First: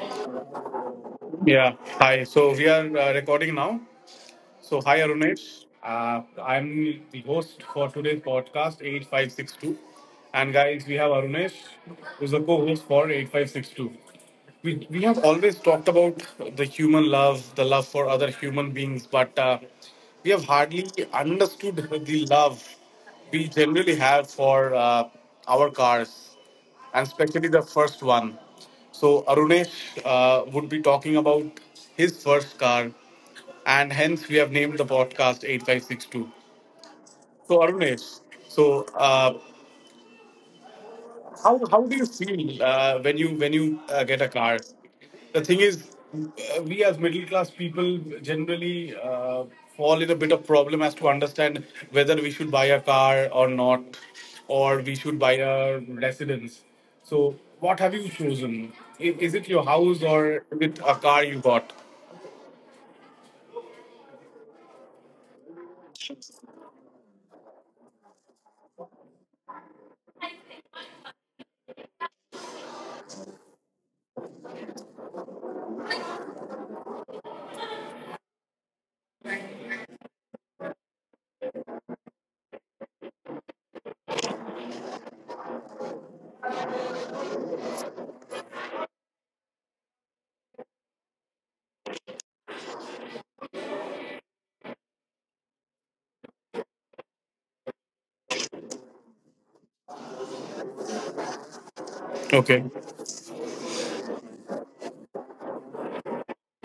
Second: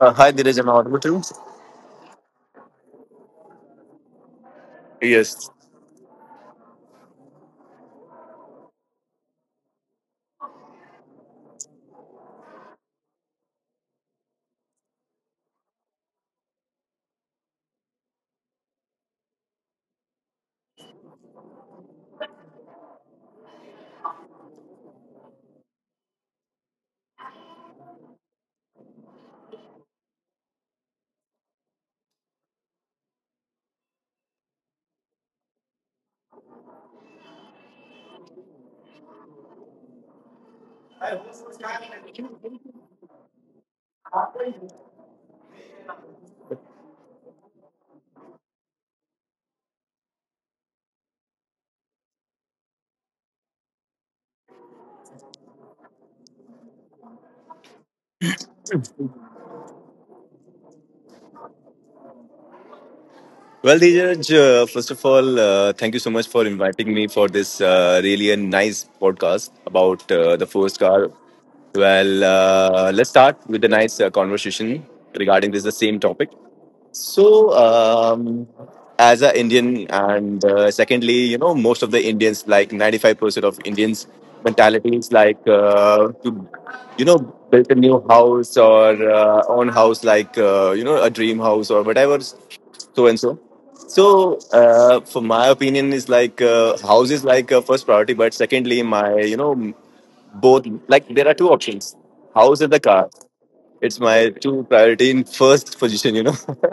Hi, Dheeraj. Am I audible too? Yeah. Hi. So we are recording now. So, hi Yes. Arunesh. I'm the host for today's podcast, 8562. And guys, we have Arunesh, who's the co host for 8562. We have always talked about the human love, the love for other human beings, but we have hardly understood the love we generally have for our cars, and especially the first one. So Arunesh would be talking about his first car, and hence we have named the podcast 8562. So arunesh so uh, how do you feel when you get a car? The thing is, we as middle class people generally fall in a bit of problem as to understand whether we should buy a car or not, or we should buy a residence. So what have you chosen? Is it your house, or is it a car you bought? Well, Dheeraj, first of all, thank you so much for inviting me for this really a nice podcast about the first car. Well, let's start with a nice conversation regarding this the same topic. So, as an Indian, and secondly, you know, most of the Indians, like 95% of Indians' mentality is like to, you know, build a new house or own house, like, you know, a dream house or whatever, so and so. So, for my opinion, is like house is like a first priority, but secondly, my, you know, both, like, there are two options house Okay. and the car. It's my two priority in first position, you know.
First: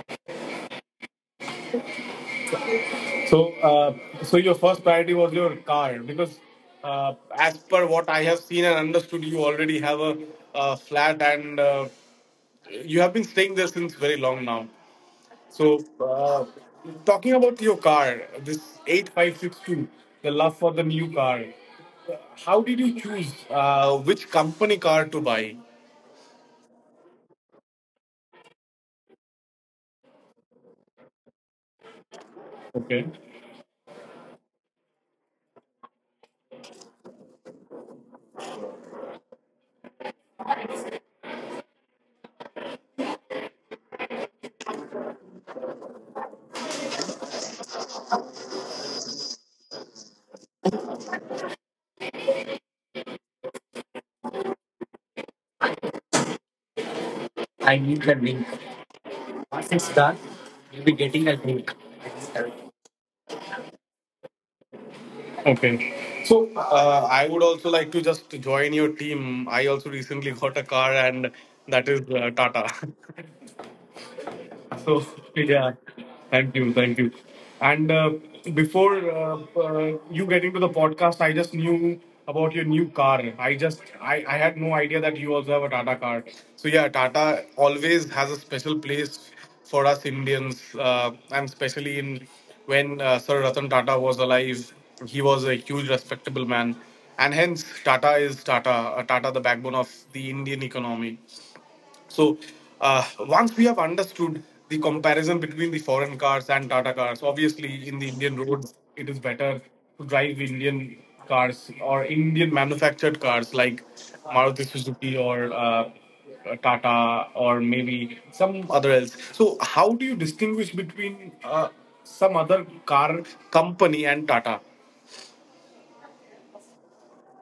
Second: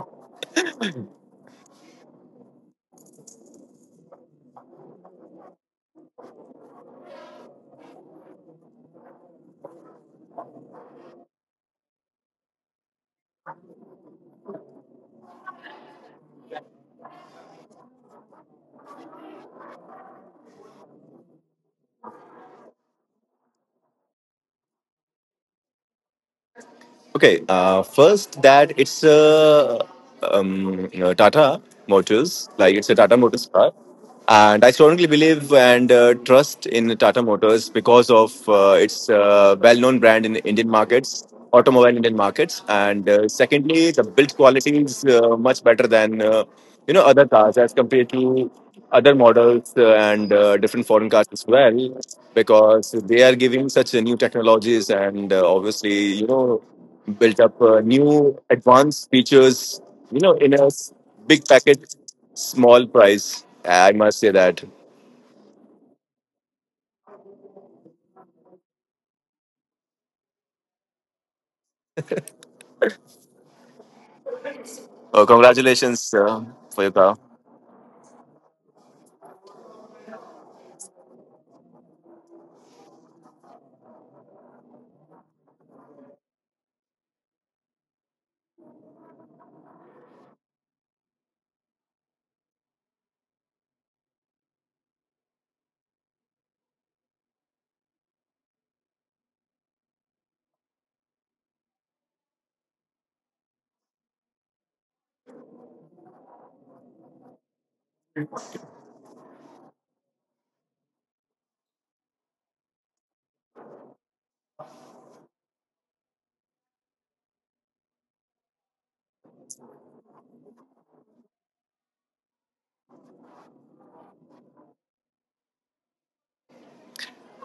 So, your first priority was your car because, as per what I have seen and understood, you already have a, flat, and you have been staying there since very long now. So, talking about your car, this 8562, the love for the new car. How did you choose which company car to buy? Okay, first that it's a you know, Tata Motors, like it's a Tata Okay. Motors car, and I strongly believe and trust in Tata Motors because of its well-known brand in Indian markets, automobile Indian markets, and secondly, the build quality is much better than you know other cars as compared to other models and different foreign cars as well because they are giving such new technologies and obviously you know built up I need the new link. advanced features, Once it's you know, done, in you'll be big getting a package, link. small price. I must say that. Okay. So I would also like to just join your team. I also recently got a car, and that is Tata. So yeah, Congratulations thank for your you, car. thank you. And before you getting to the podcast, I just knew about your new car. I had no idea that you also have a Tata car. So yeah, Tata always has a special place for us Indians, and especially in when Sir Ratan Tata was alive, he was a huge respectable man, and hence Tata is Tata. Tata, the backbone of the Indian economy. So once we have understood the comparison between the foreign cars and Tata cars, obviously in the Indian roads, it is better to drive Indian cars or Indian manufactured cars like Maruti Suzuki or Tata, or maybe some other else. So how do you distinguish between some other car company and Tata?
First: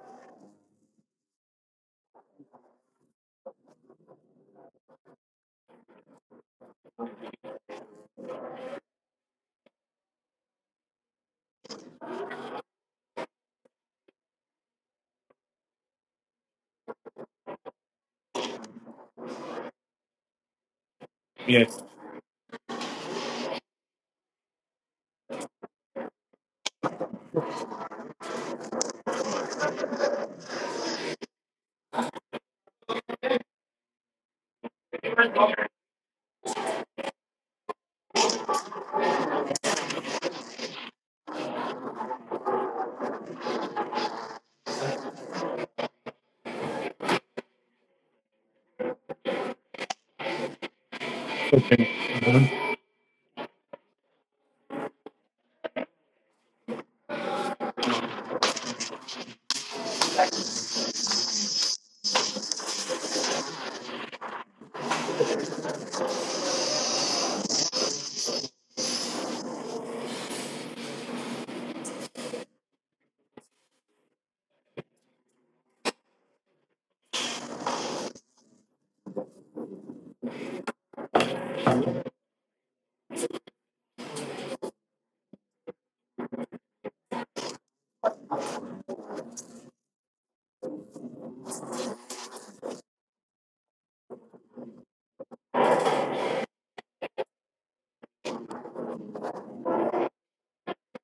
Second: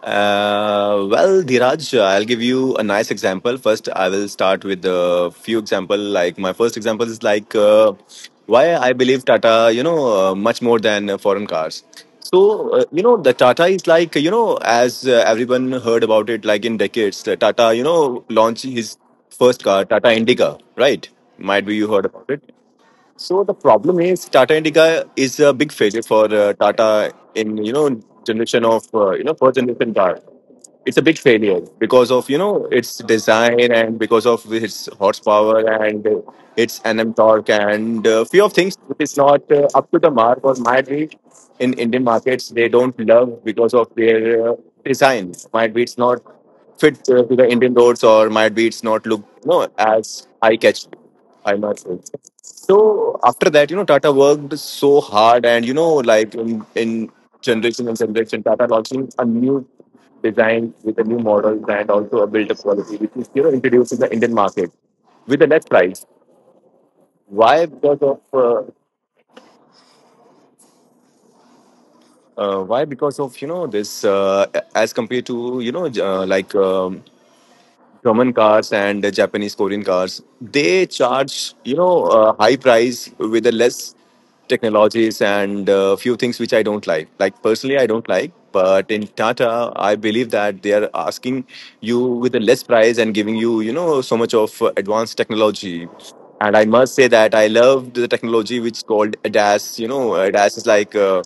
Well, Dhiraj, I'll give you a nice example. First, I will start with a few example. Like my first example is like why I believe Tata, you know, much more than foreign cars. So you know, the Tata is like you know, as everyone heard about it, like in decades, the Tata, you know, launched his first car, Tata Indica, right? Might be Yes. you heard about it. So the problem is Tata Indica is a big failure for Tata in you know generation of you know first generation car. It's a big failure because of you know its design and because of its horsepower and its nm torque and a few of things which is not up to the mark, or might be in Indian markets they don't love because of their design. Might be it's not fit to the Indian roads, or might be it's not look you know as eye catching, I might say. So after that, you know, Tata worked so hard, and you know, like in generation and generation, Tata launching a new designed with a new model and also a built-up quality, which is you know introduced in the Indian market with a less price. Why? Because of why because of you know this as compared to you know like German cars and Japanese Korean cars, they charge you know a high price with the less technologies and few things which I don't like. Like personally, I don't like. But in Tata, I believe that they are asking you with a less price and giving you you know so much of advanced technology. And I must say that I loved the technology which called ADAS. You know, ADAS is like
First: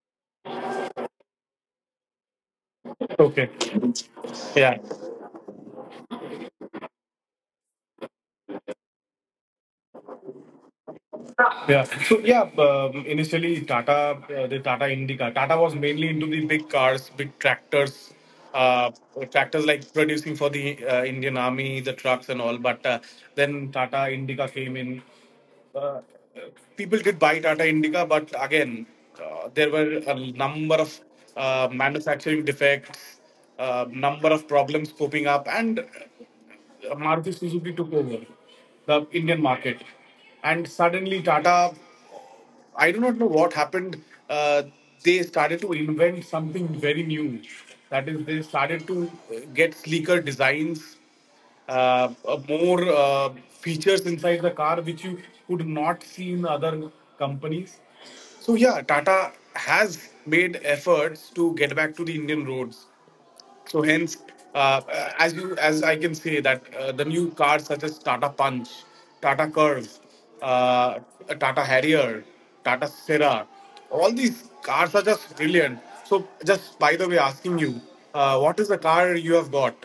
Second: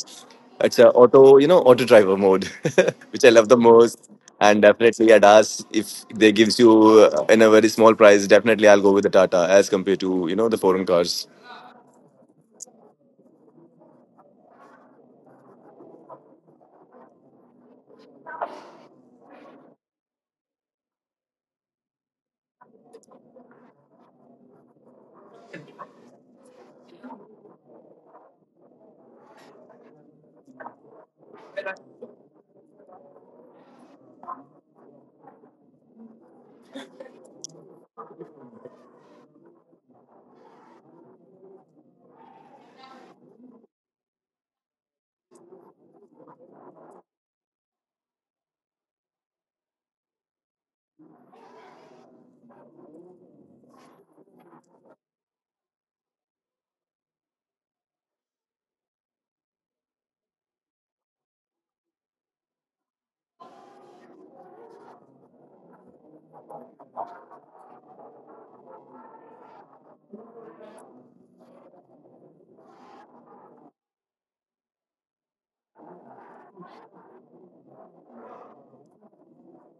it's a auto, you know, auto driver mode, which I love Okay. the most. And Yeah. definitely at us, if they gives you in a very small price, definitely I'll go with the Tata as compared to, you know, the foreign cars. Yeah. So yeah, initially Tata, the Tata Indica, Tata was mainly into the big cars, big tractors, uh, tractors like producing for the Indian Army, the trucks and all. But then Tata Indica came in. Uh, people did buy Tata Indica, but again, there were a number of manufacturing defects, number of problems popping up, and Maruti Suzuki took over the Indian market, and suddenly Tata. I do not know what happened. Uh, they started to invent something very new. That is, they started to get sleeker designs, more features inside the car which you could not see in other companies. So yeah, Tata has made efforts to get back to the Indian roads. So hence, uh, as you as I can say that the new cars such as Tata Punch, Tata Curve, uh, Tata Harrier, Tata Sera, all these cars are just brilliant. So just by the way, asking you, what is the car you have got?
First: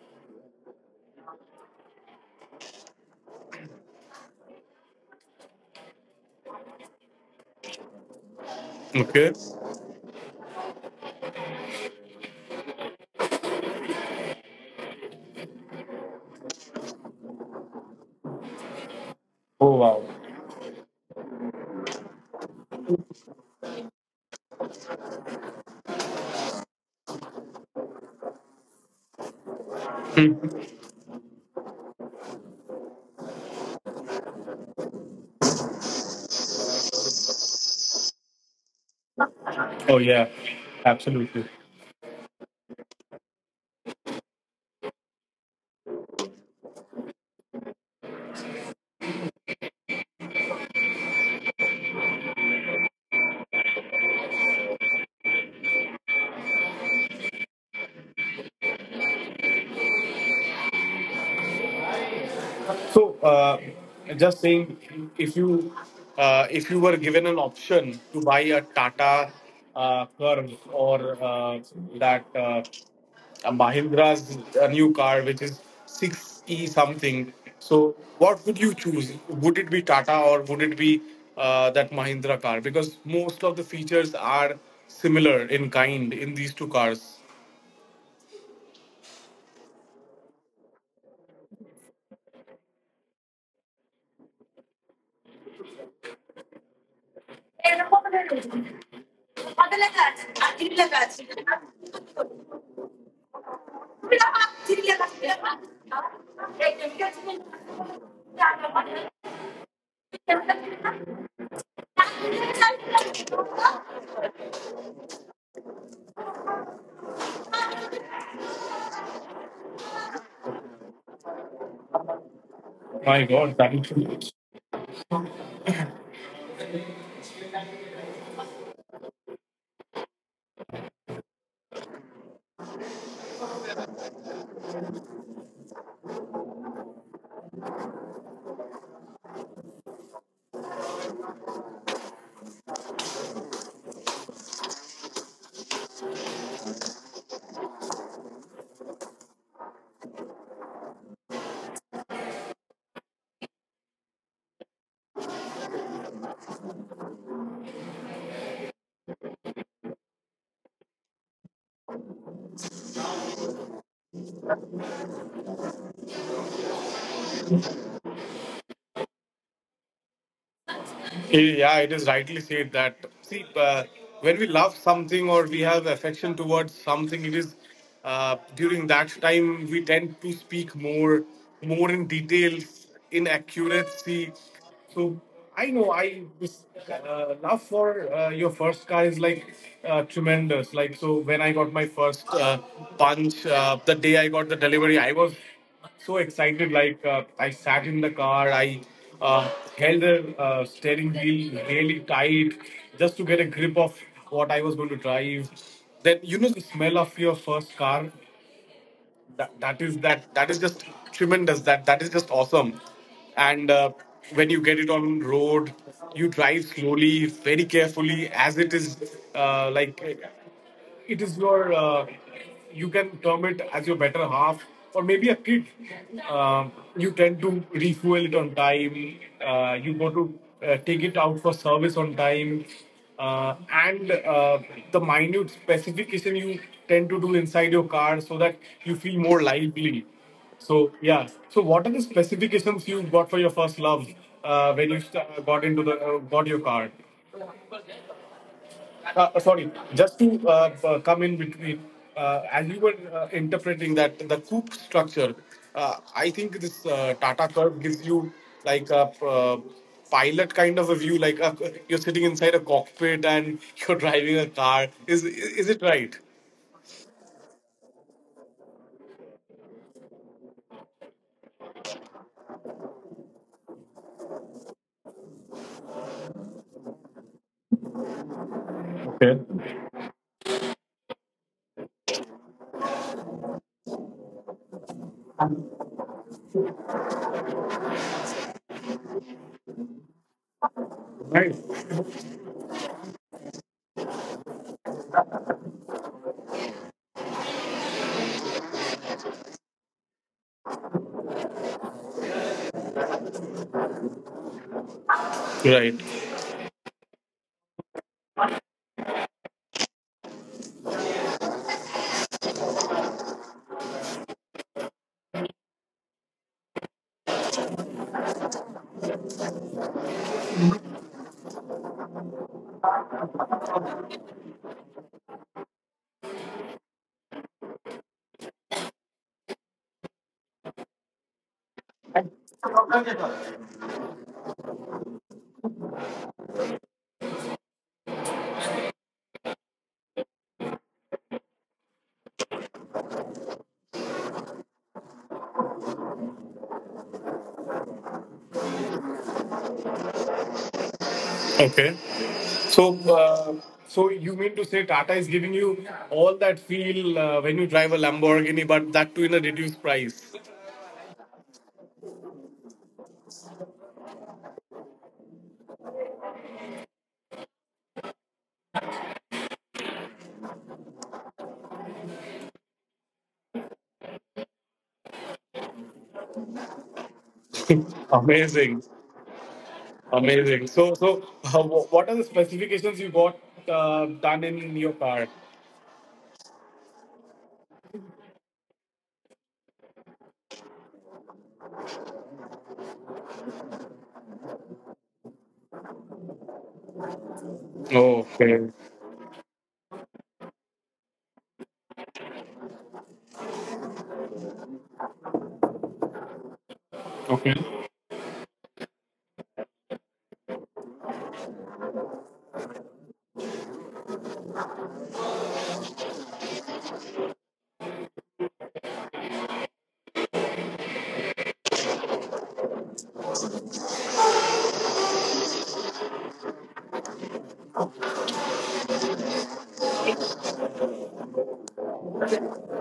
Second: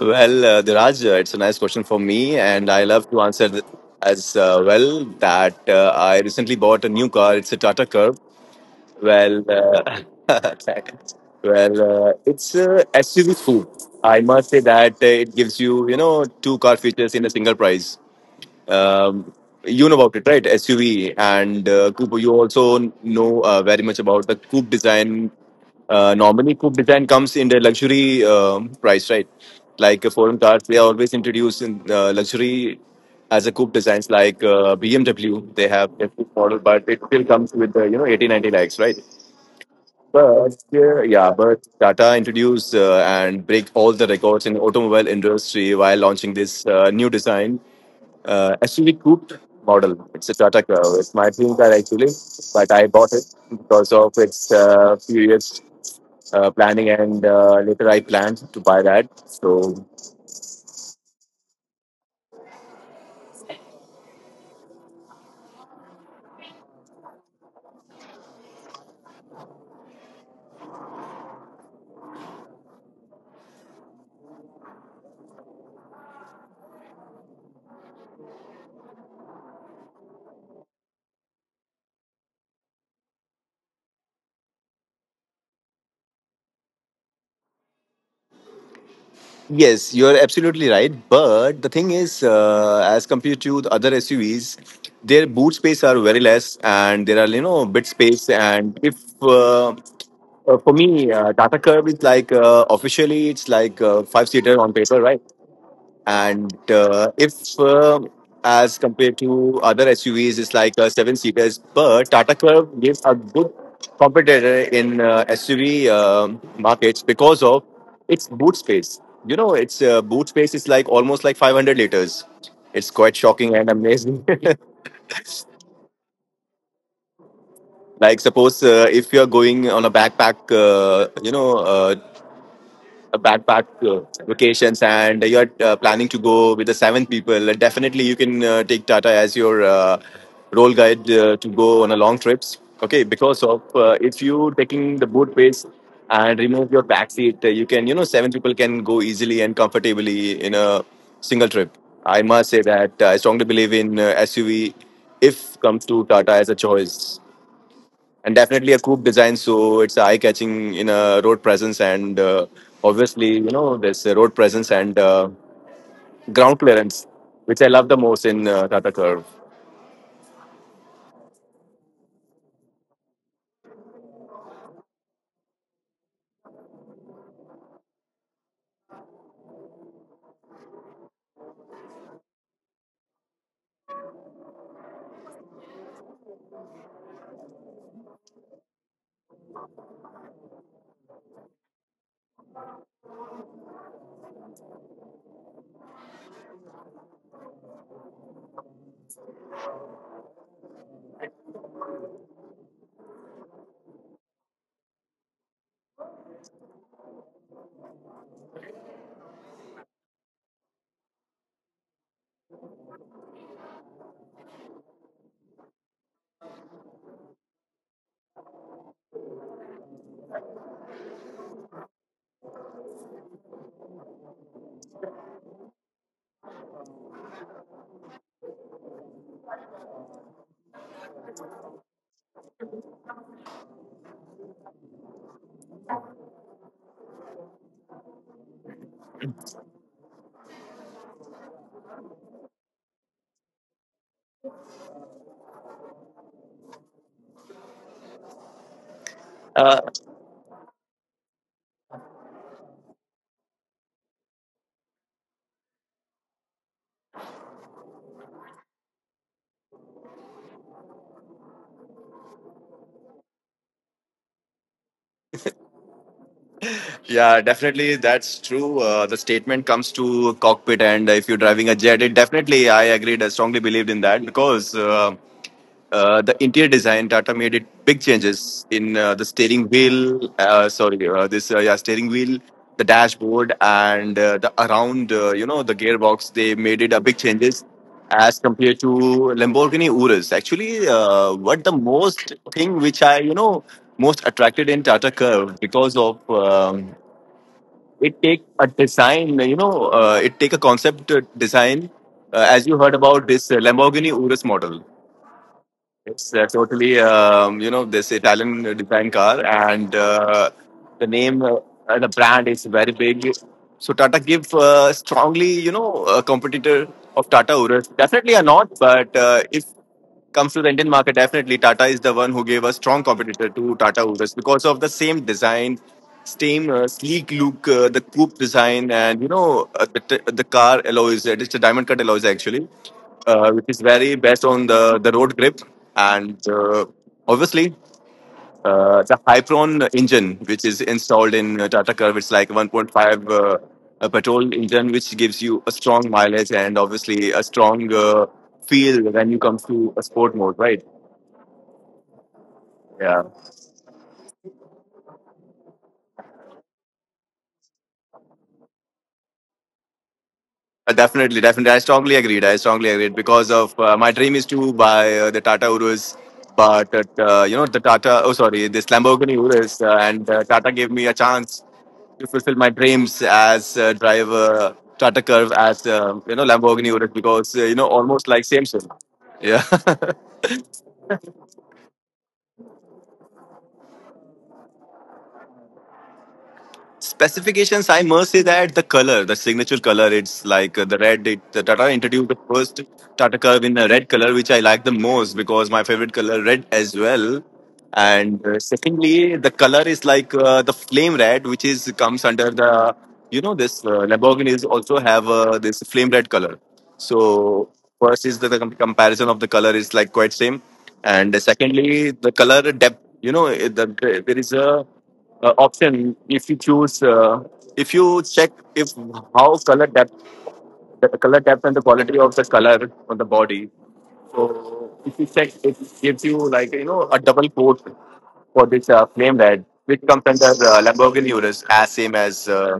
Well, Diraj, it's a nice question for me, and I love to answer as well that I recently bought a new car. It's a Tata Curve. Okay. Well, well, it's a SUV coupe. I must say that it gives you, you know, two car features in a single price. Um, Oh wow. you know about it, right? SUV and coupe. You also know very much about the coupe design. Normally, coupe design comes in the luxury price, right? Like foreign cars, they are always introduced in luxury as a coupe designs. Like BMW, they have a coupe model, but it still comes with you know 80, 90 lakhs, right? Oh yeah. But Absolutely. yeah, but Tata introduced and break all the records in automobile industry while launching this new design SUV coupe model. It's a Tata Curve. It's my dream car actually, but I bought it because of its few years planning, and later I planned to buy that. So So, just saying, if you if you were given an option to buy a Tata Curve, or that a Mahindra's new car, which is six e something, so what would you choose? Would it be Tata, or would it be that Mahindra car? Because most of the features are similar in kind in these two cars. yes, you're absolutely right. But the thing is, as compared to the other SUVs, their boot space are very less, and there are you know bit space. And if uh, for me, Tata Curve is like officially it's like five seater on paper, right? And if, as compared to other SUVs, it's like seven seaters, but Tata Curve gives a good competitor in SUV markets because of its boot space. You know, its boot space is like almost like 500 liters. My It's God, quite thank shocking you. and amazing. Like suppose if you are going on a backpack, you know, a backpack vacations and you're planning to go with the seven people, definitely you can take Tata as your role guide to go on a long trips. Okay, because of if you taking the boot pace and remove your back seat, you can you know seven people can go easily and comfortably in a single trip. I must say that I strongly believe in SUV if comes to Tata as a choice and definitely a coupe design so it's eye catching in a road presence and obviously you know there's a road presence and ground clearance which I love the most in Tata Curve. Yeah, it is rightly said that. See, when we love something or we have affection towards something, it is during that time we tend to speak more, more in details, in accuracy. So I know I this love for your first car is like tremendous. Like so, when I got my first punch, the day I got the delivery, I was so excited. Like I sat in the car, I uh, held the steering wheel really tight, just to get a grip of what I was going to drive. Then you know the smell of your first car. That is that is just tremendous. That is just awesome. And when you get it on road, you drive slowly, very carefully, as it is like it is your you can term it as your better half or maybe a kid. You tend to refuel it on time. You go to take it out for service on time. And The minute specification you tend to do inside your car so that you feel more lively. So yeah. So what are the specifications you got for your first love when you got into the got your car? Sorry, uh, just to come in between, as you were interpreting that the coupe structure, I think this Tata Curve gives you like a pilot kind of a view, you're sitting inside a cockpit and you're driving a car. Is it right? yeah, definitely that's true. The statement comes to cockpit, and if you're driving a jet, it definitely I agreed. I strongly believed in that because the interior design, Tata made it big changes in the Okay. steering wheel. Sorry, this yeah, steering wheel, the dashboard, and the around you know the gearbox. They made it a big changes as compared to Lamborghini Urus. Actually, Right. what the most thing which I you know most attracted in Tata Curve because of it take a design. You know, it take a concept design. As you heard about this Lamborghini Urus model. Right. It's totally, you know, this Italian design car, and the name, the brand is very big. So Tata give strongly, you know, a competitor of Tata Urus. Definitely are not, but if comes to the Indian market, definitely Tata is the one who gave a strong competitor to Tata Urus because of the same design, same sleek look, the coupe design, and you know the car alloys. It's a diamond cut alloys actually, which is very best on the road grip and. Obviously, the Hypron engine, which is installed in Tata Curve, it's like 1.5 a petrol engine, which gives you a strong mileage and obviously a strong feel when you come to a sport mode, right? Okay. So, Yeah. You mean to say Tata is giving you all that feel when you drive a Lamborghini, but that too in a reduced price? Definitely, definitely. I strongly agreed. I strongly agreed because of my dream is to buy the Tata Urus, but you know the Tata. Oh, sorry, this Lamborghini Urus, and Tata gave me a chance to fulfill my dreams as driver Tata Curve as you know Lamborghini Urus because you know almost like same Amazing. sim. Yeah. Amazing. So what are the specifications you got done in your car? Specifications, I must say that the color, the signature color, it's like the red it, the Tata introduced the first Tata Curve in the red color which I like the most because my favorite color red as well. And Okay. Secondly the color is like the flame red which is comes under the you know this Lamborghini is also have this flame red color. Okay. So first is the comparison of the color is like quite same, and secondly the color depth, you know there is a option if you choose if you check if how color depth, the color depth and the quality of the color on the body. So if you check, it gives you like you know a double coat for this flame red which comes under Lamborghini Urus as same as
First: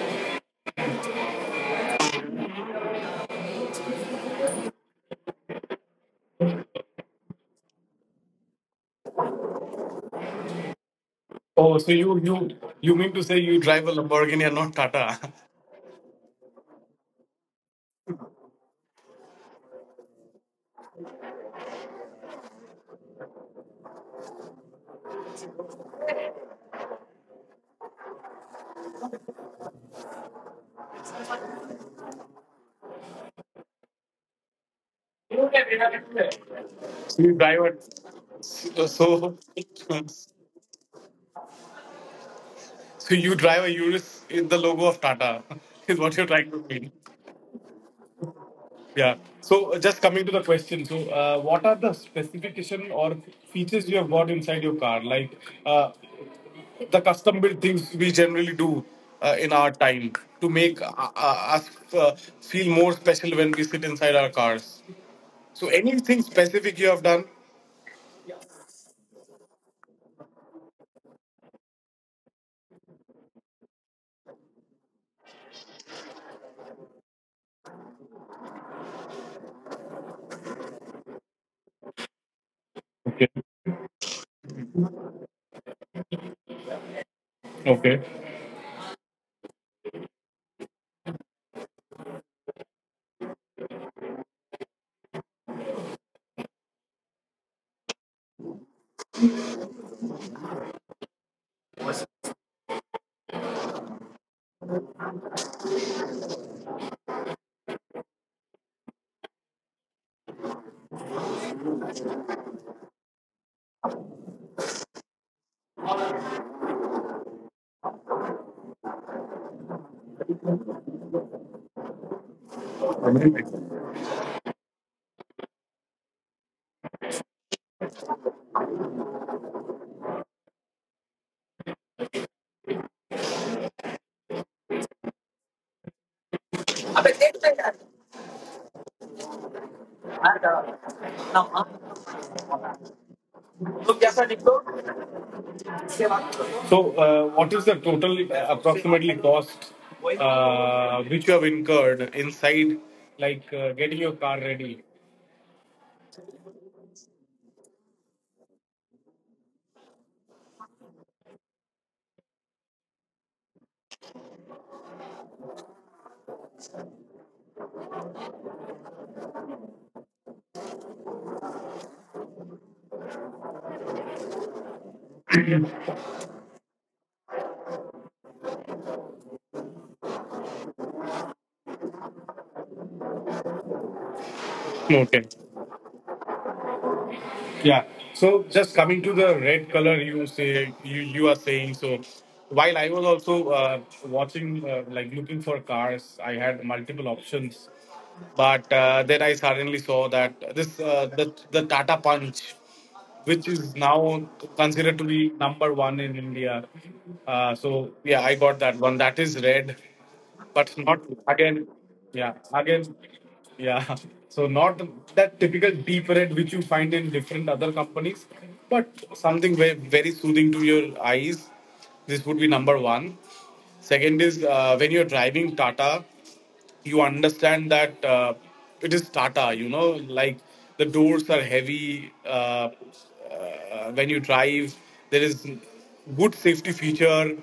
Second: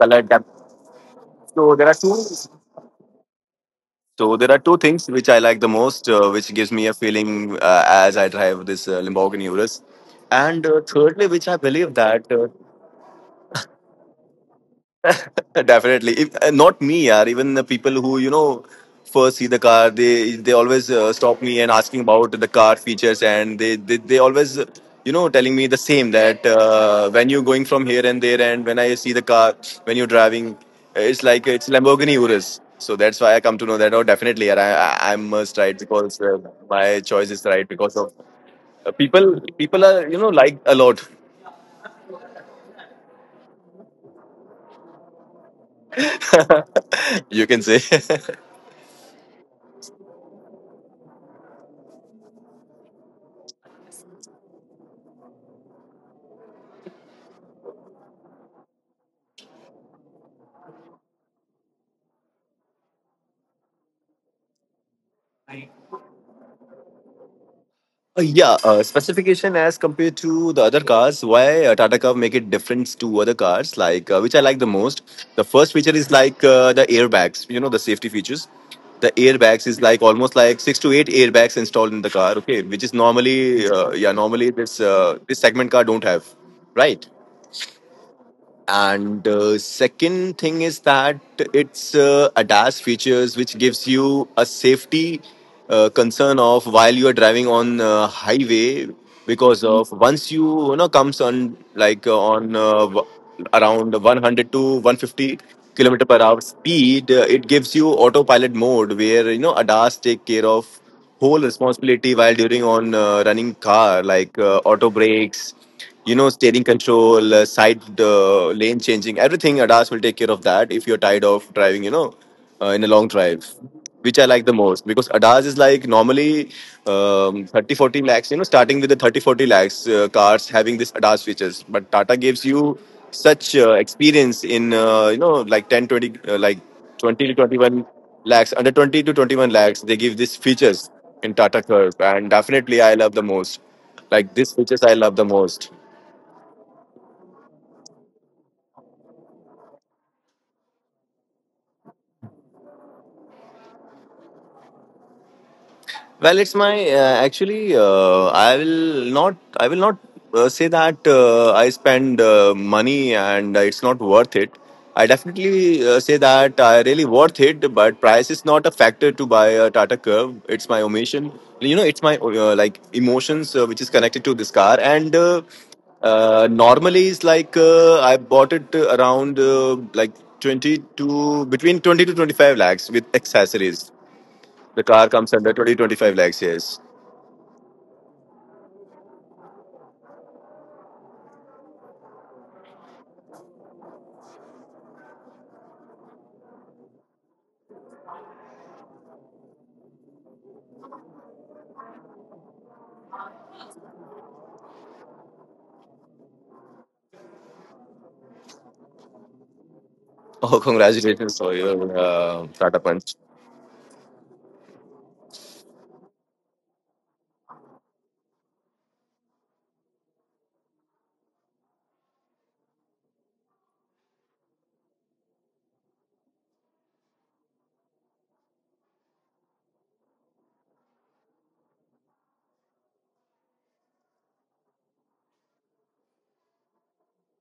color depth. So there are two So there are two things which I like the most, which gives me a feeling as I drive this Lamborghini Urus. And thirdly, which I Oh, so believe you you that you mean to say you drive a Lamborghini and not Tata? Definitely. If not me, yaar. Even the people who, you know, first see the car, they always stop me and asking about the car features, and they always, telling me the same that when you're going from here and there, and when I see the car, when you're driving, it's like it's Lamborghini Urus. So that's why I come to know that. Oh, definitely, yaar, I must ride because my So you choice is drive right because of a so so people. People are, you know, like a lot. so you drive a Urus in the logo of Tata is what you're trying to mean. You can say. Yeah. So just coming to the question. So what are the specification or features you have got inside your car? Like uh, the custom built things we generally do in our time to make us feel more special when we sit inside our cars. So, anything specific you have done? Yeah, specification as compared to the other cars, why Tata Curve make it difference to other cars, like which I like the most. The first feature is like the airbags, you know, the safety features. The airbags is like almost like six to eight airbags installed in the car, okay, which is Okay. normally, normally this segment car don't have, right? Okay. And second thing is that it's ADAS features which gives you a safety concern of while you are driving on highway because of once you you know comes on around 100 to 150 kilometer per hour speed, it gives you autopilot mode where you know ADAS take care of whole responsibility while during on running car like auto brakes, you know, steering control, side, lane changing, everything ADAS will take care of that if you're tired of driving, you know, in a long drive, which I like the most because ADAS is like normally, 30 40 lakhs, you know, starting with the 30 40 lakhs cars having this ADAS features, but Tata gives you such experience in you know, like 10 20 like 20 to 21 lakhs. Under 20 to 21 lakhs, they give these features in Tata Curve, and definitely I love the most. These features I love the most. So, what is the total approximately cost which you have incurred inside, like getting your car ready? Well, it's my actually I will not say that I spend money and it's not worth it. I definitely say that I really worth it, but price is not a factor to buy a Tata Curve. It's my emotion, you know, it's my emotions, which is connected to this car, and normally it's like I bought it around like 20 to 25 lakhs with accessories. The car Okay. comes under 20 25 lakhs, yes. Yeah. So just coming to the red color, you say you are saying so. While I was also watching, like looking for cars, I had multiple options, but then I suddenly saw that this the Tata Punch, which is now considered to be number one in India. So yeah, I got that one. That is red, Oh, but not congratulations for again. your Yeah, Tata again. Punch. Yeah. So not that typical deep red which you find in different other companies, but something very very soothing to your eyes. This would be number one. Second is when you're driving Tata, you understand that it is Tata. You know, like the doors are heavy. When you drive, there is good safety feature.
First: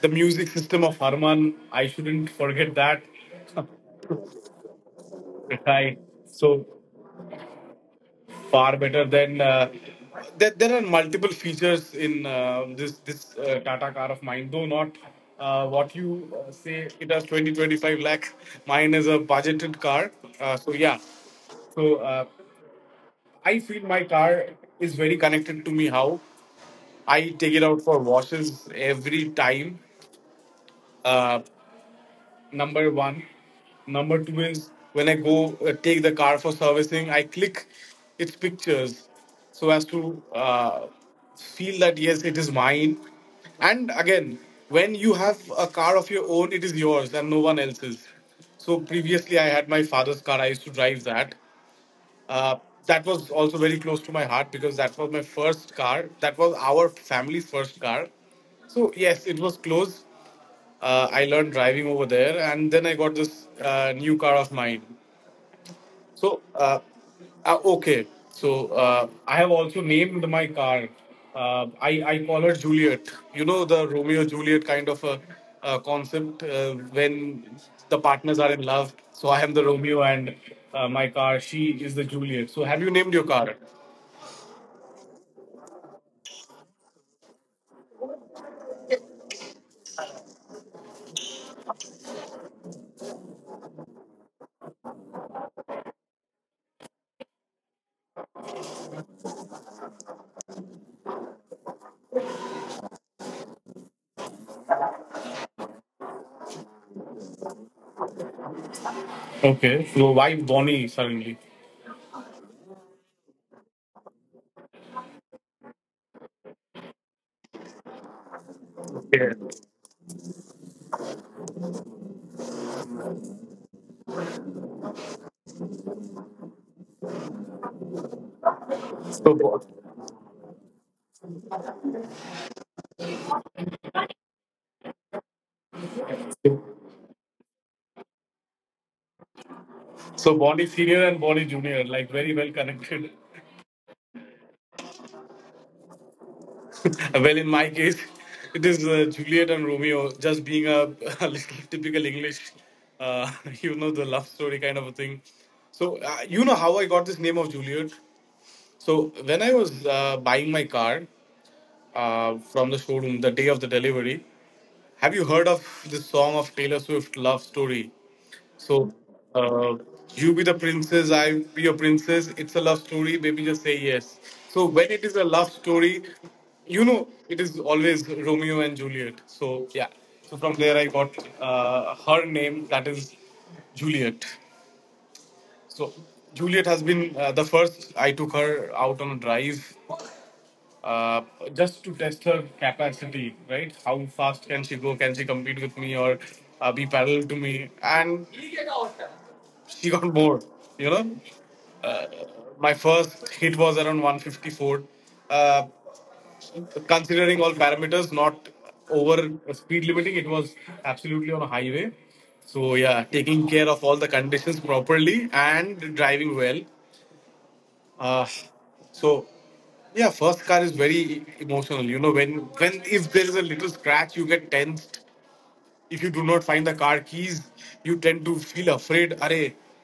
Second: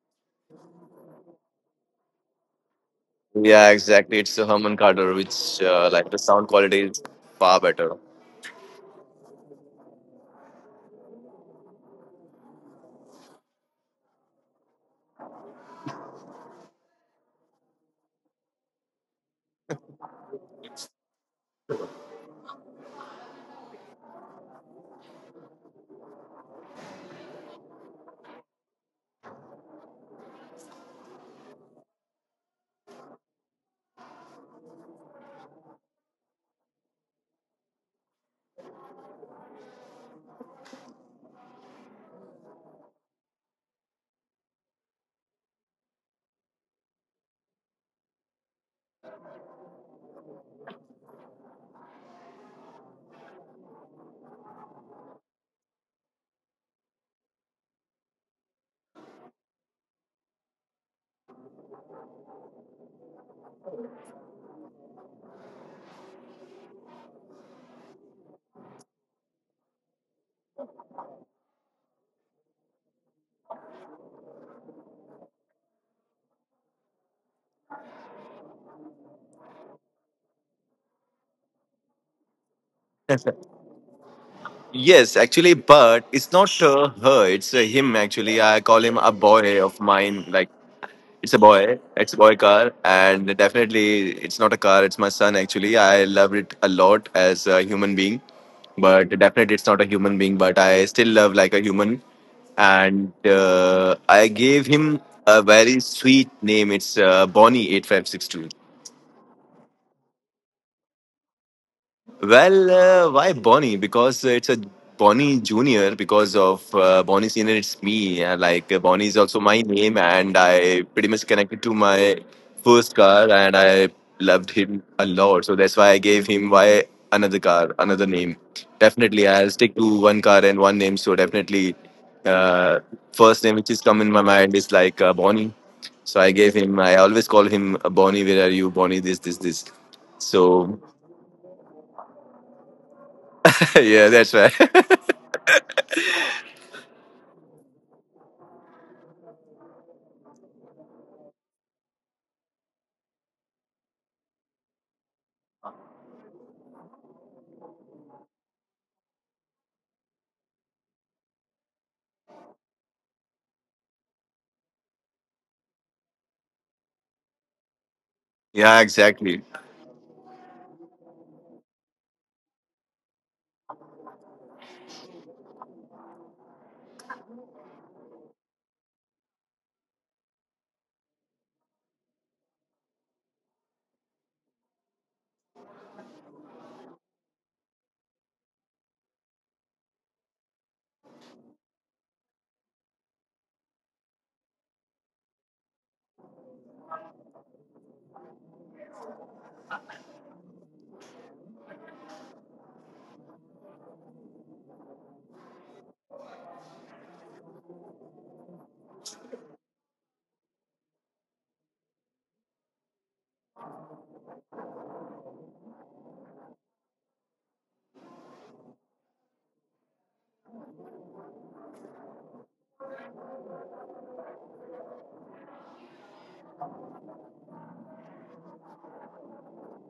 The music system of Harman, I shouldn't forget that. Yeah, exactly. It's a Herman Carter, which, Right. like, the sound So quality is far better. far better than there are multiple features in this tata car of mine, though not what you say, it has 20 to 25 lakh. Mine is a budgeted car. So yeah. So I feel my car is very connected to me, how I take it out for washes every time. Uh, Number one. Number two is, when I go take the car for servicing, I click its pictures so as to feel that yes, it is mine. And again, when you have a car of your own, it is yours and no one else's. So previously, I had my father's car. I used to drive that. Uh, that was also very close to my heart, because that was my first car. That was our family's first car. So yes, it was close. I learned driving over there, and then I got this new car of mine. So, okay. So, I have also named my car. I call her Juliet. You know, the Romeo Juliet kind of a concept when the partners are in love. So, I am the Romeo, and my car, she is the Juliet. So, have you named your car? Yes, actually, but it's not her, it's him, actually. I call him a boy of mine, like, it's a boy. It's a boy car, and definitely it's not a car. It's my son. Actually, I loved it a lot as a human being, but definitely it's not a human being. But I still love like a human, and I gave him a very sweet name. It's Bonnie 8562. Okay. So, why Bonnie suddenly? Well, why Bonnie? Because it's a Bonnie Junior. Because of Bonnie Senior, it's me. Bonnie is also Yeah. my name, and I pretty much connected to my first car, and I loved him a lot. So that's why I gave him, why another car, another name. Definitely, So, I'll stick to one car and one name. So definitely, uh, first name which is come in my mind is like Bonnie. So I gave him. I always call him Bonnie. Where are you, Bonnie? This, this, this. Bonnie So Senior and Bonnie Junior, like very well connected. yeah, that's right. Well, in my case, it is Juliet and Romeo, just being a, a little typical English, uh, you know, the love story kind of a thing. So, you know how I got this name of Juliet. So, when I was buying my car from the showroom the day of the delivery, have you heard of this song of Taylor Swift, Love Story? Yeah, So, exactly. uh, you be the princess, I be your princess. It's a love story. Baby, just say yes. So, when it is a love story, you know it is always Romeo and Juliet. So, yeah. So from there, I got her name. That is Juliet. So Juliet has been the first. I took her out on a drive uh, just to test her capacity, right? How fast can she go? Can she compete with me or be parallel to me? And she got bored, you know. Uh, my first hit was around 154. Uh, considering all parameters, not over speed limiting, it was absolutely on a highway. So yeah, taking care of all the conditions properly and driving well. Uh, so yeah, first car is very emotional. When if there is a little scratch, you get tensed if you do not find the car keys, you tend to feel afraid. Are,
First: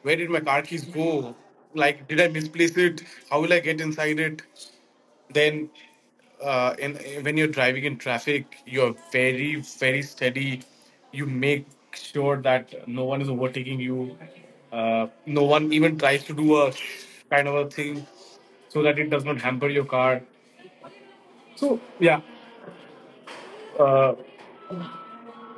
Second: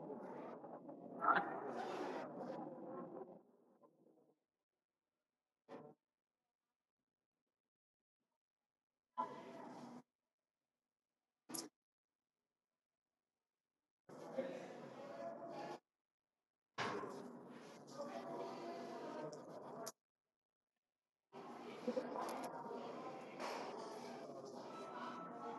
where did my car keys go? Like, did I misplace it? How will I get inside it? Then, uh, in, when you're driving in traffic, you're very, very steady. You make sure that no one is overtaking you. No one even tries to do a kind of a thing so that it does not hamper your car. So, yeah. uh,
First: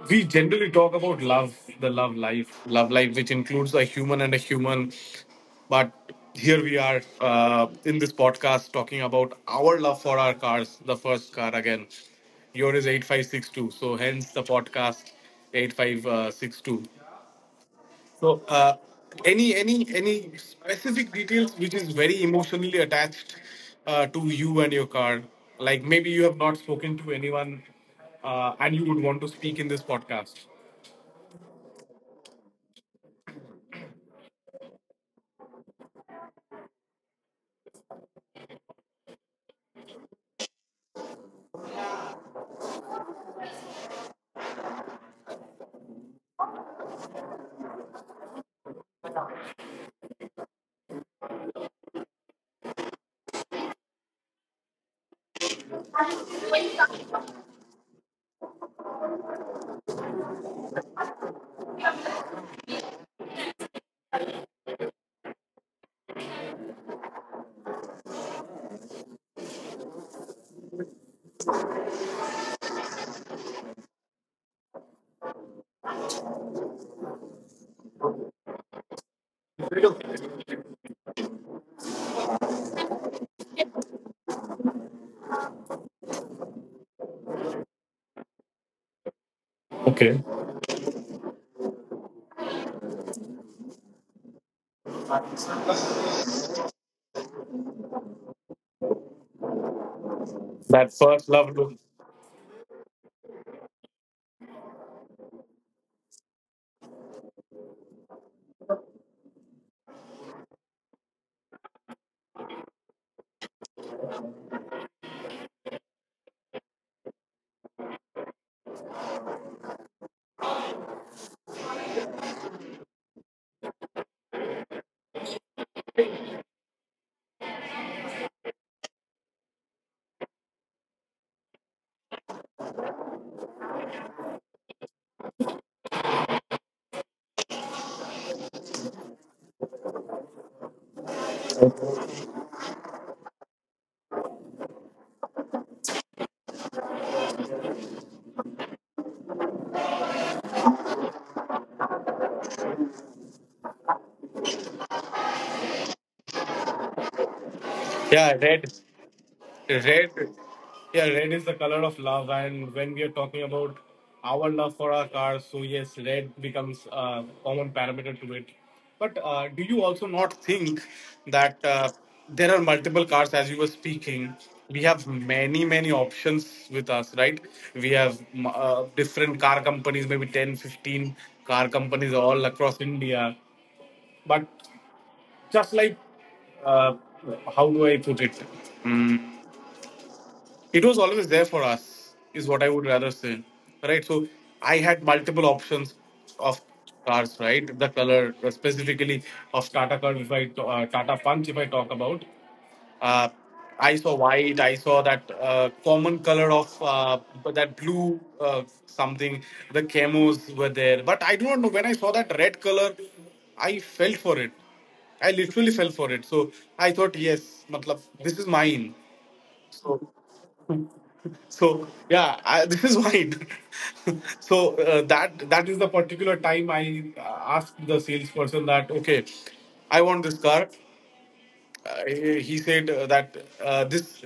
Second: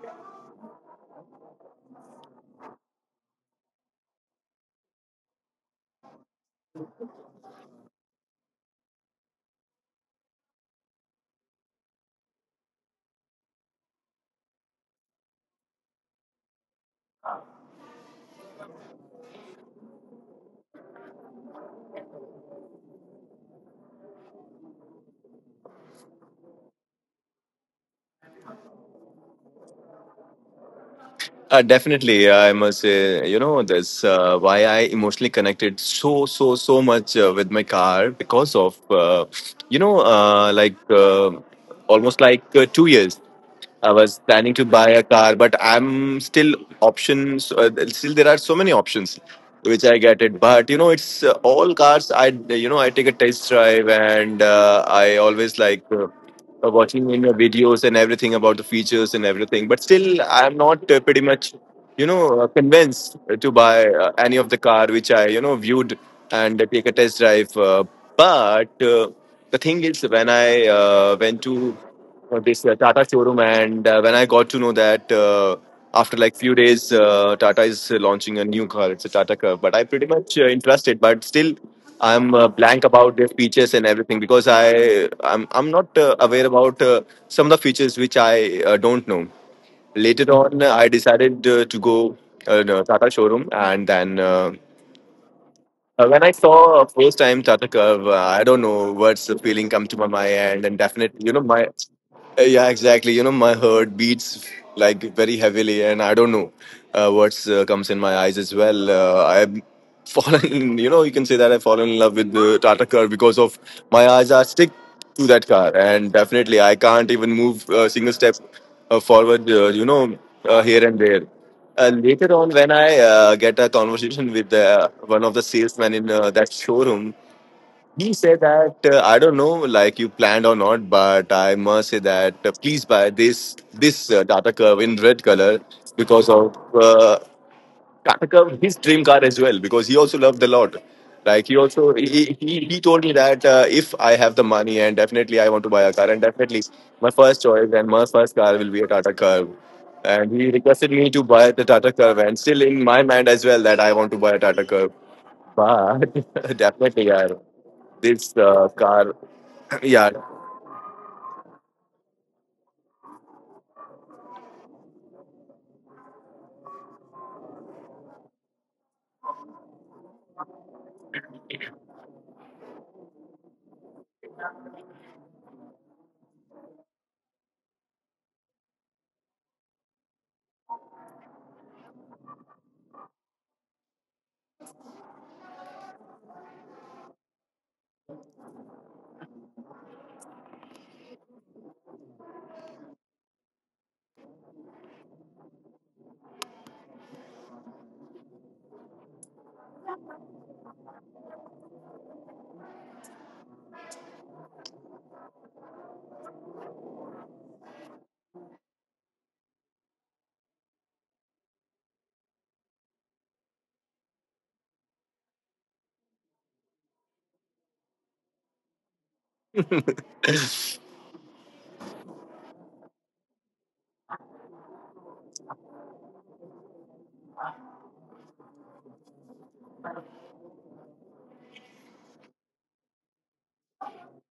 we generally talk about love, the love life, which includes a human and a human. But here we are in this podcast talking about our love for our cars, the first car again. Your is 8562. So hence the podcast 8562. So uh, any specific details which is very emotionally attached to you and your car? Like maybe you have not spoken to anyone and you would want to speak in this podcast. Definitely, yeah, I must say, you know, that's why I emotionally connected so much with my car because of, you know, uh, like uh, almost like 2 years. I was planning to buy a car, but I'm still options. Still, there are so many options which I get it. But you know, it's all cars. I you know I take a test drive, and I always like. Watching in your videos and everything about the features and everything. But still, I'm not pretty much, you know, convinced to buy any of the car which I, you know, viewed, and take a test drive. But the thing is, when I went to for this Tata showroom. And when I got to know that after like few days, Tata is launching a new car. It's a Tata Curve, but I pretty much interested. But still, I'm blank about the features and everything because I'm not aware about some of the features which I don't know. Okay. Later on, I decided to go no, Tata showroom, and then. When I saw first time Tata Curve, I don't know what's the feeling come to my mind, and That definitely, you first know, love my look. Yeah, exactly. You know, my heart beats like very heavily, and I don't know what comes in my eyes as well. I've fallen, you know, you can say that I've fallen in love with the Tata car because of my eyes are stick to that car, and definitely I can't even move a single step forward, here and there. Later on, when I get a conversation with one of the salesmen in that showroom, he said that I don't know, like you planned or not, but I must say that please buy this Tata Curve in red color because of Tata Curve his dream car as well because he also loved the lot. Like he also he told me that if I have the money and definitely I want to buy a car, and definitely my first choice and my first car will be a Tata Curve. And he requested me to buy the Tata Curve, and still in my mind as well that I want to buy a Tata Curve. But definitely, yeah, this Yeah, red. car, yeah, Red. Yeah, red is the color of love. And when we are talking about our love for our cars, so yes, red becomes a common parameter to it. But do you also not think that there are multiple cars as you were speaking? We have many, many options with us, right? We have different car companies, maybe 10, 15 car companies all across India. But just like, uh, how do I put it? Mm, it was always there for us, is what I would rather say. Right? So I had multiple options of cars, right? The color, specifically of Tata cars, if I, t- Tata Punch, if I talk about uh, I saw white. I saw that common color of that blue something. The camos were there, but I do not know when I saw that red color. I fell for it. I literally fell for it. So I thought, yes, matlab, this is mine. So, this is mine. So that is the particular time I asked the salesperson that okay, I want this car . He said that this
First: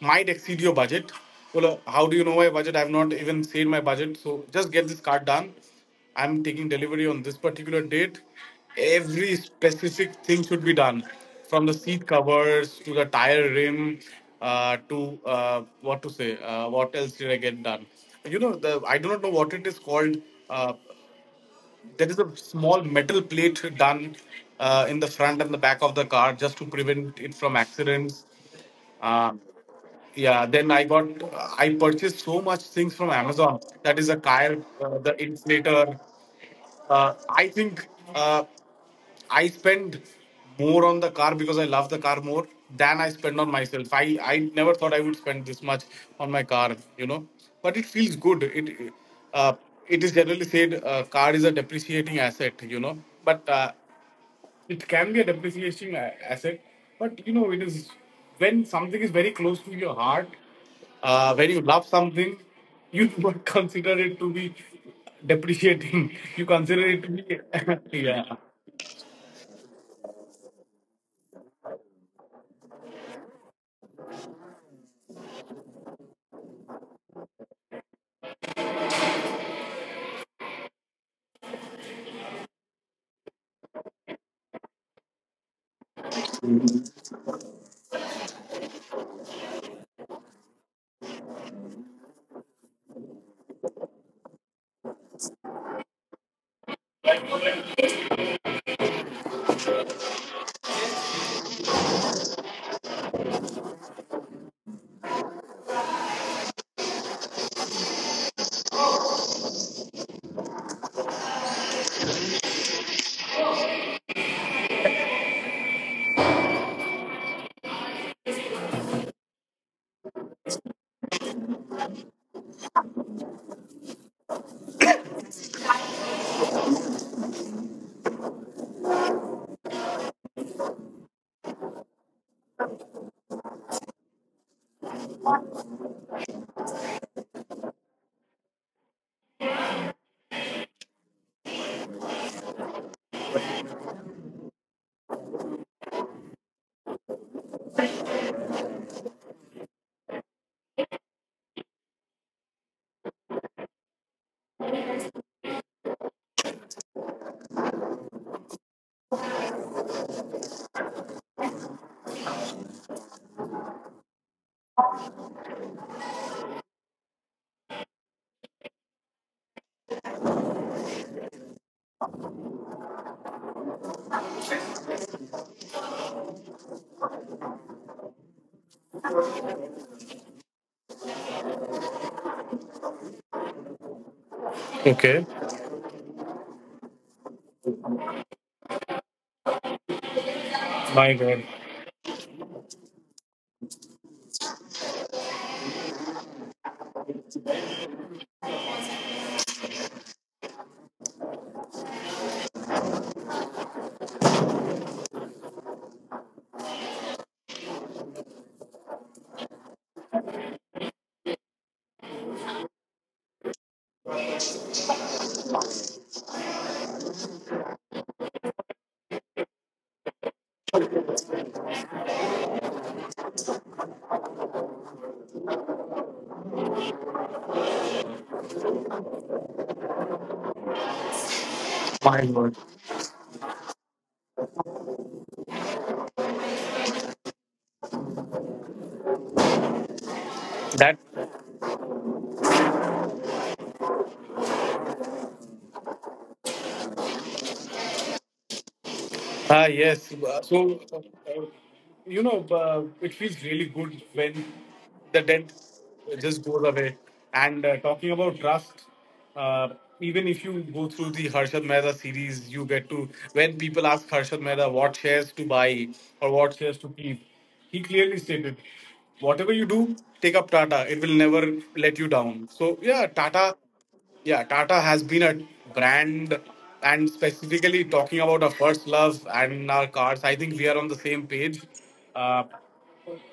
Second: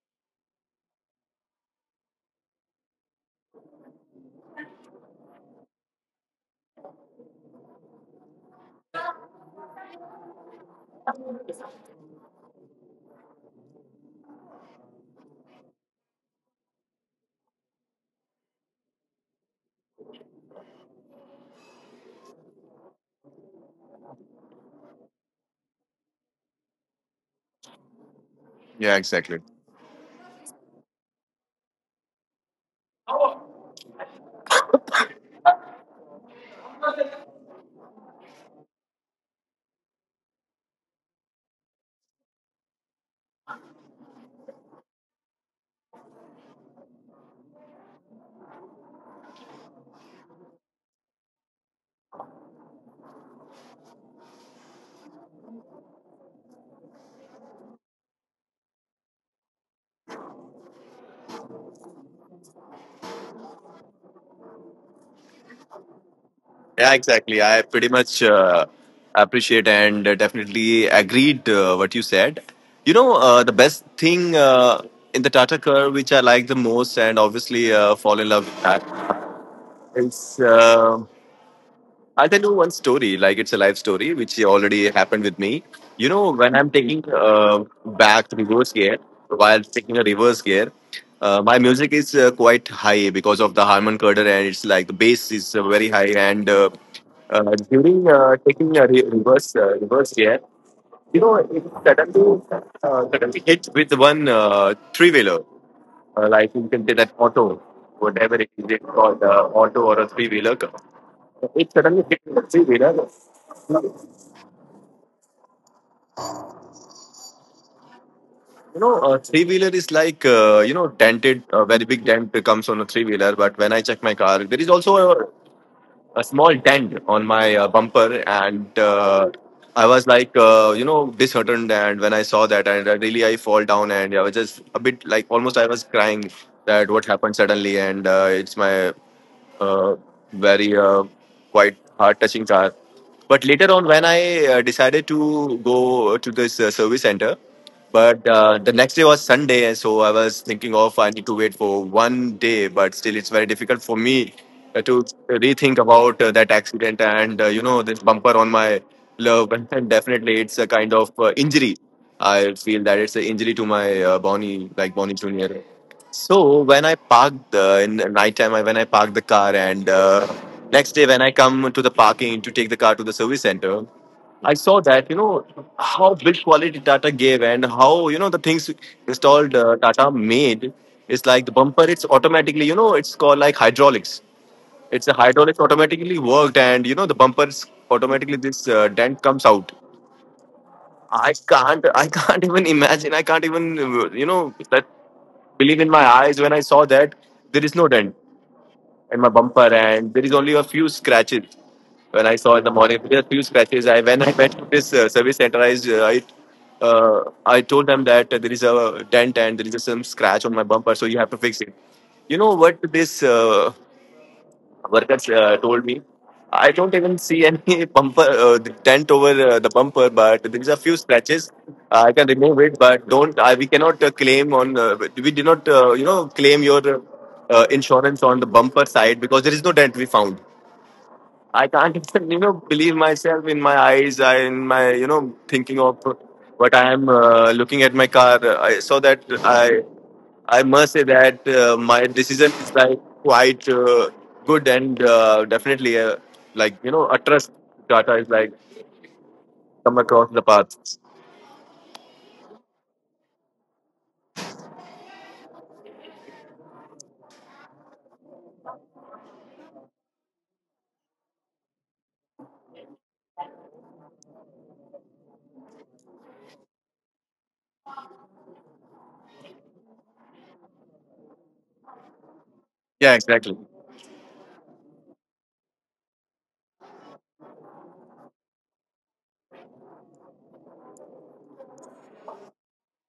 might exceed your budget. Well, how do you know my budget? I've not even said my budget. So just get this card done. I'm taking delivery on this particular date. Every specific thing should be done, from the seat covers to the tire rim, to what to say. What else did I get done? You know, the I do not know what it is called. Uh, there is a small metal plate done in the front and the back of the car just to prevent it from accidents. yeah, Uh, exactly, yeah, then I purchased so much things from Amazon. That is a car, the inflator. I think. Uh, I spend more on the car because I love the car more than I spend on myself. I never thought I would spend this much on my car, you know. But it feels good. Uh, it is generally said car is a depreciating asset, you know. But it can be a asset. But you know, it is when something is very close to your heart, when you love something, you do not consider it to be depreciating. You consider yeah, it exactly. I to pretty be yeah. much appreciate and definitely agreed what you said. You know, the best thing in the Tata Curve, which I like the most, and obviously fall in love with that, is. I'll tell you one story, like it's a life story, which already happened with me. You know, when I'm taking back reverse gear, while taking a reverse gear, my music is quite high because of the Harman Kardon, and it's like the bass is very high. And during taking a reverse gear, you know, it suddenly suddenly hit with one three wheeler, like you can say that auto, whatever it is it's called, auto or a three wheeler. It suddenly hit me, three wheeler. You know, a three wheeler is like you know dented. A very big dent comes on a three wheeler. But when I check my car, there is also a small dent on my bumper, and I was like you know disheartened. And when I saw that, and I really I fall down, and I was just a bit like almost I was crying that what happened suddenly, and it's my uh, very quite hard touching car. But later on, when I decided to go to this service center, but the next day was Sunday, and so I was thinking of I need to wait for one day. But still, it's very difficult for me to rethink about that accident, and you know, this bumper on my love. And definitely, it's a kind of injury. I feel that it's an injury to my Bonnie, like Bonnie Junior. So when I parked the in night time, I when I parked the car, and next day when I come to the parking to take the car to the service center, I saw that, you know, how build quality Tata gave, and how, you know, the things installed Tata made is like the bumper. It's automatically, you know, it's called like hydraulics. It's a Okay. hydraulics automatically worked, and you know the bumpers automatically this dent comes out. My I God, can't. I can't even imagine. I can't even you know that believe in my eyes when I saw that there is no dent in my bumper, and there is only a few scratches. When I saw in the morning, there are few scratches. I when I went to this service center, I, I told them that there is a dent and there is some scratch on my bumper, so you have to fix it. You know what this? Workers told me, I don't even see any bumper the dent over the bumper, but there is a few scratches. I can remove it, but don't we cannot claim on we did not you know claim your insurance on the bumper side because there is no dent we found. I can't my even you know God. believe myself in my eyes in my you know thinking of what I am looking at my car. I saw that i I must That, say that my decision is like quite good, and definitely like you know a trust data is like ah, yes. come across the path. uh, you know, it feels really good when the debt just goes away. And talking about trust, uh, even if you go through the Harshad Mehta series, you get to, when people ask Harshad Mehta what shares to buy or what shares to keep, he clearly stated, whatever you do, take up Tata. It will never let you down. So, yeah, Yeah, Tata. exactly, Yeah, Tata has been a brand, and specifically talking about our first love and our cars, I think we are on the same page. Uh,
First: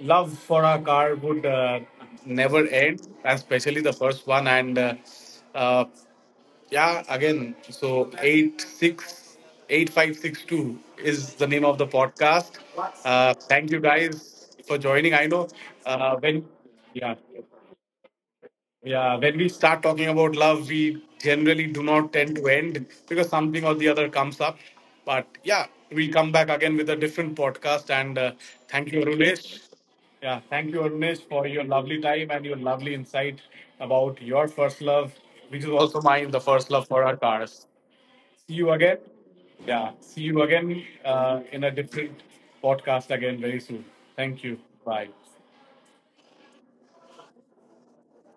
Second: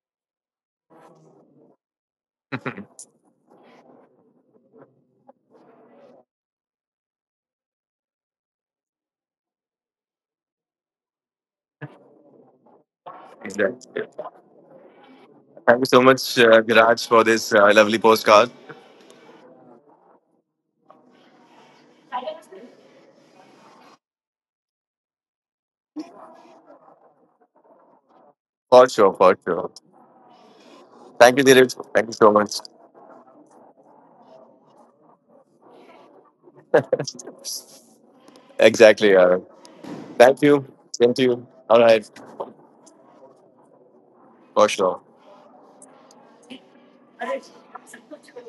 love for our car would never end, especially the first one. And uh, yeah, again, so 868562 is the name of the podcast. Thank you exactly. guys for joining. I know Thank you so much, when, Viraj, yeah. for this lovely postcard. Yeah, when we start talking about love, we generally do not tend to end because something or the other comes up. But yeah, we'll come back again with a different podcast. And For thank you, sure, for sure. Arunesh. Yeah, thank you, Arunesh, Thank you, for your Dheeraj. Thank lovely you so time and much. your lovely insight about your first love, which is also mine, the first love for our cars. See you again. Exactly. Yeah, see Thank you you. again Same to you. In All a right. different podcast again very soon. Thank For you. sure. Bye.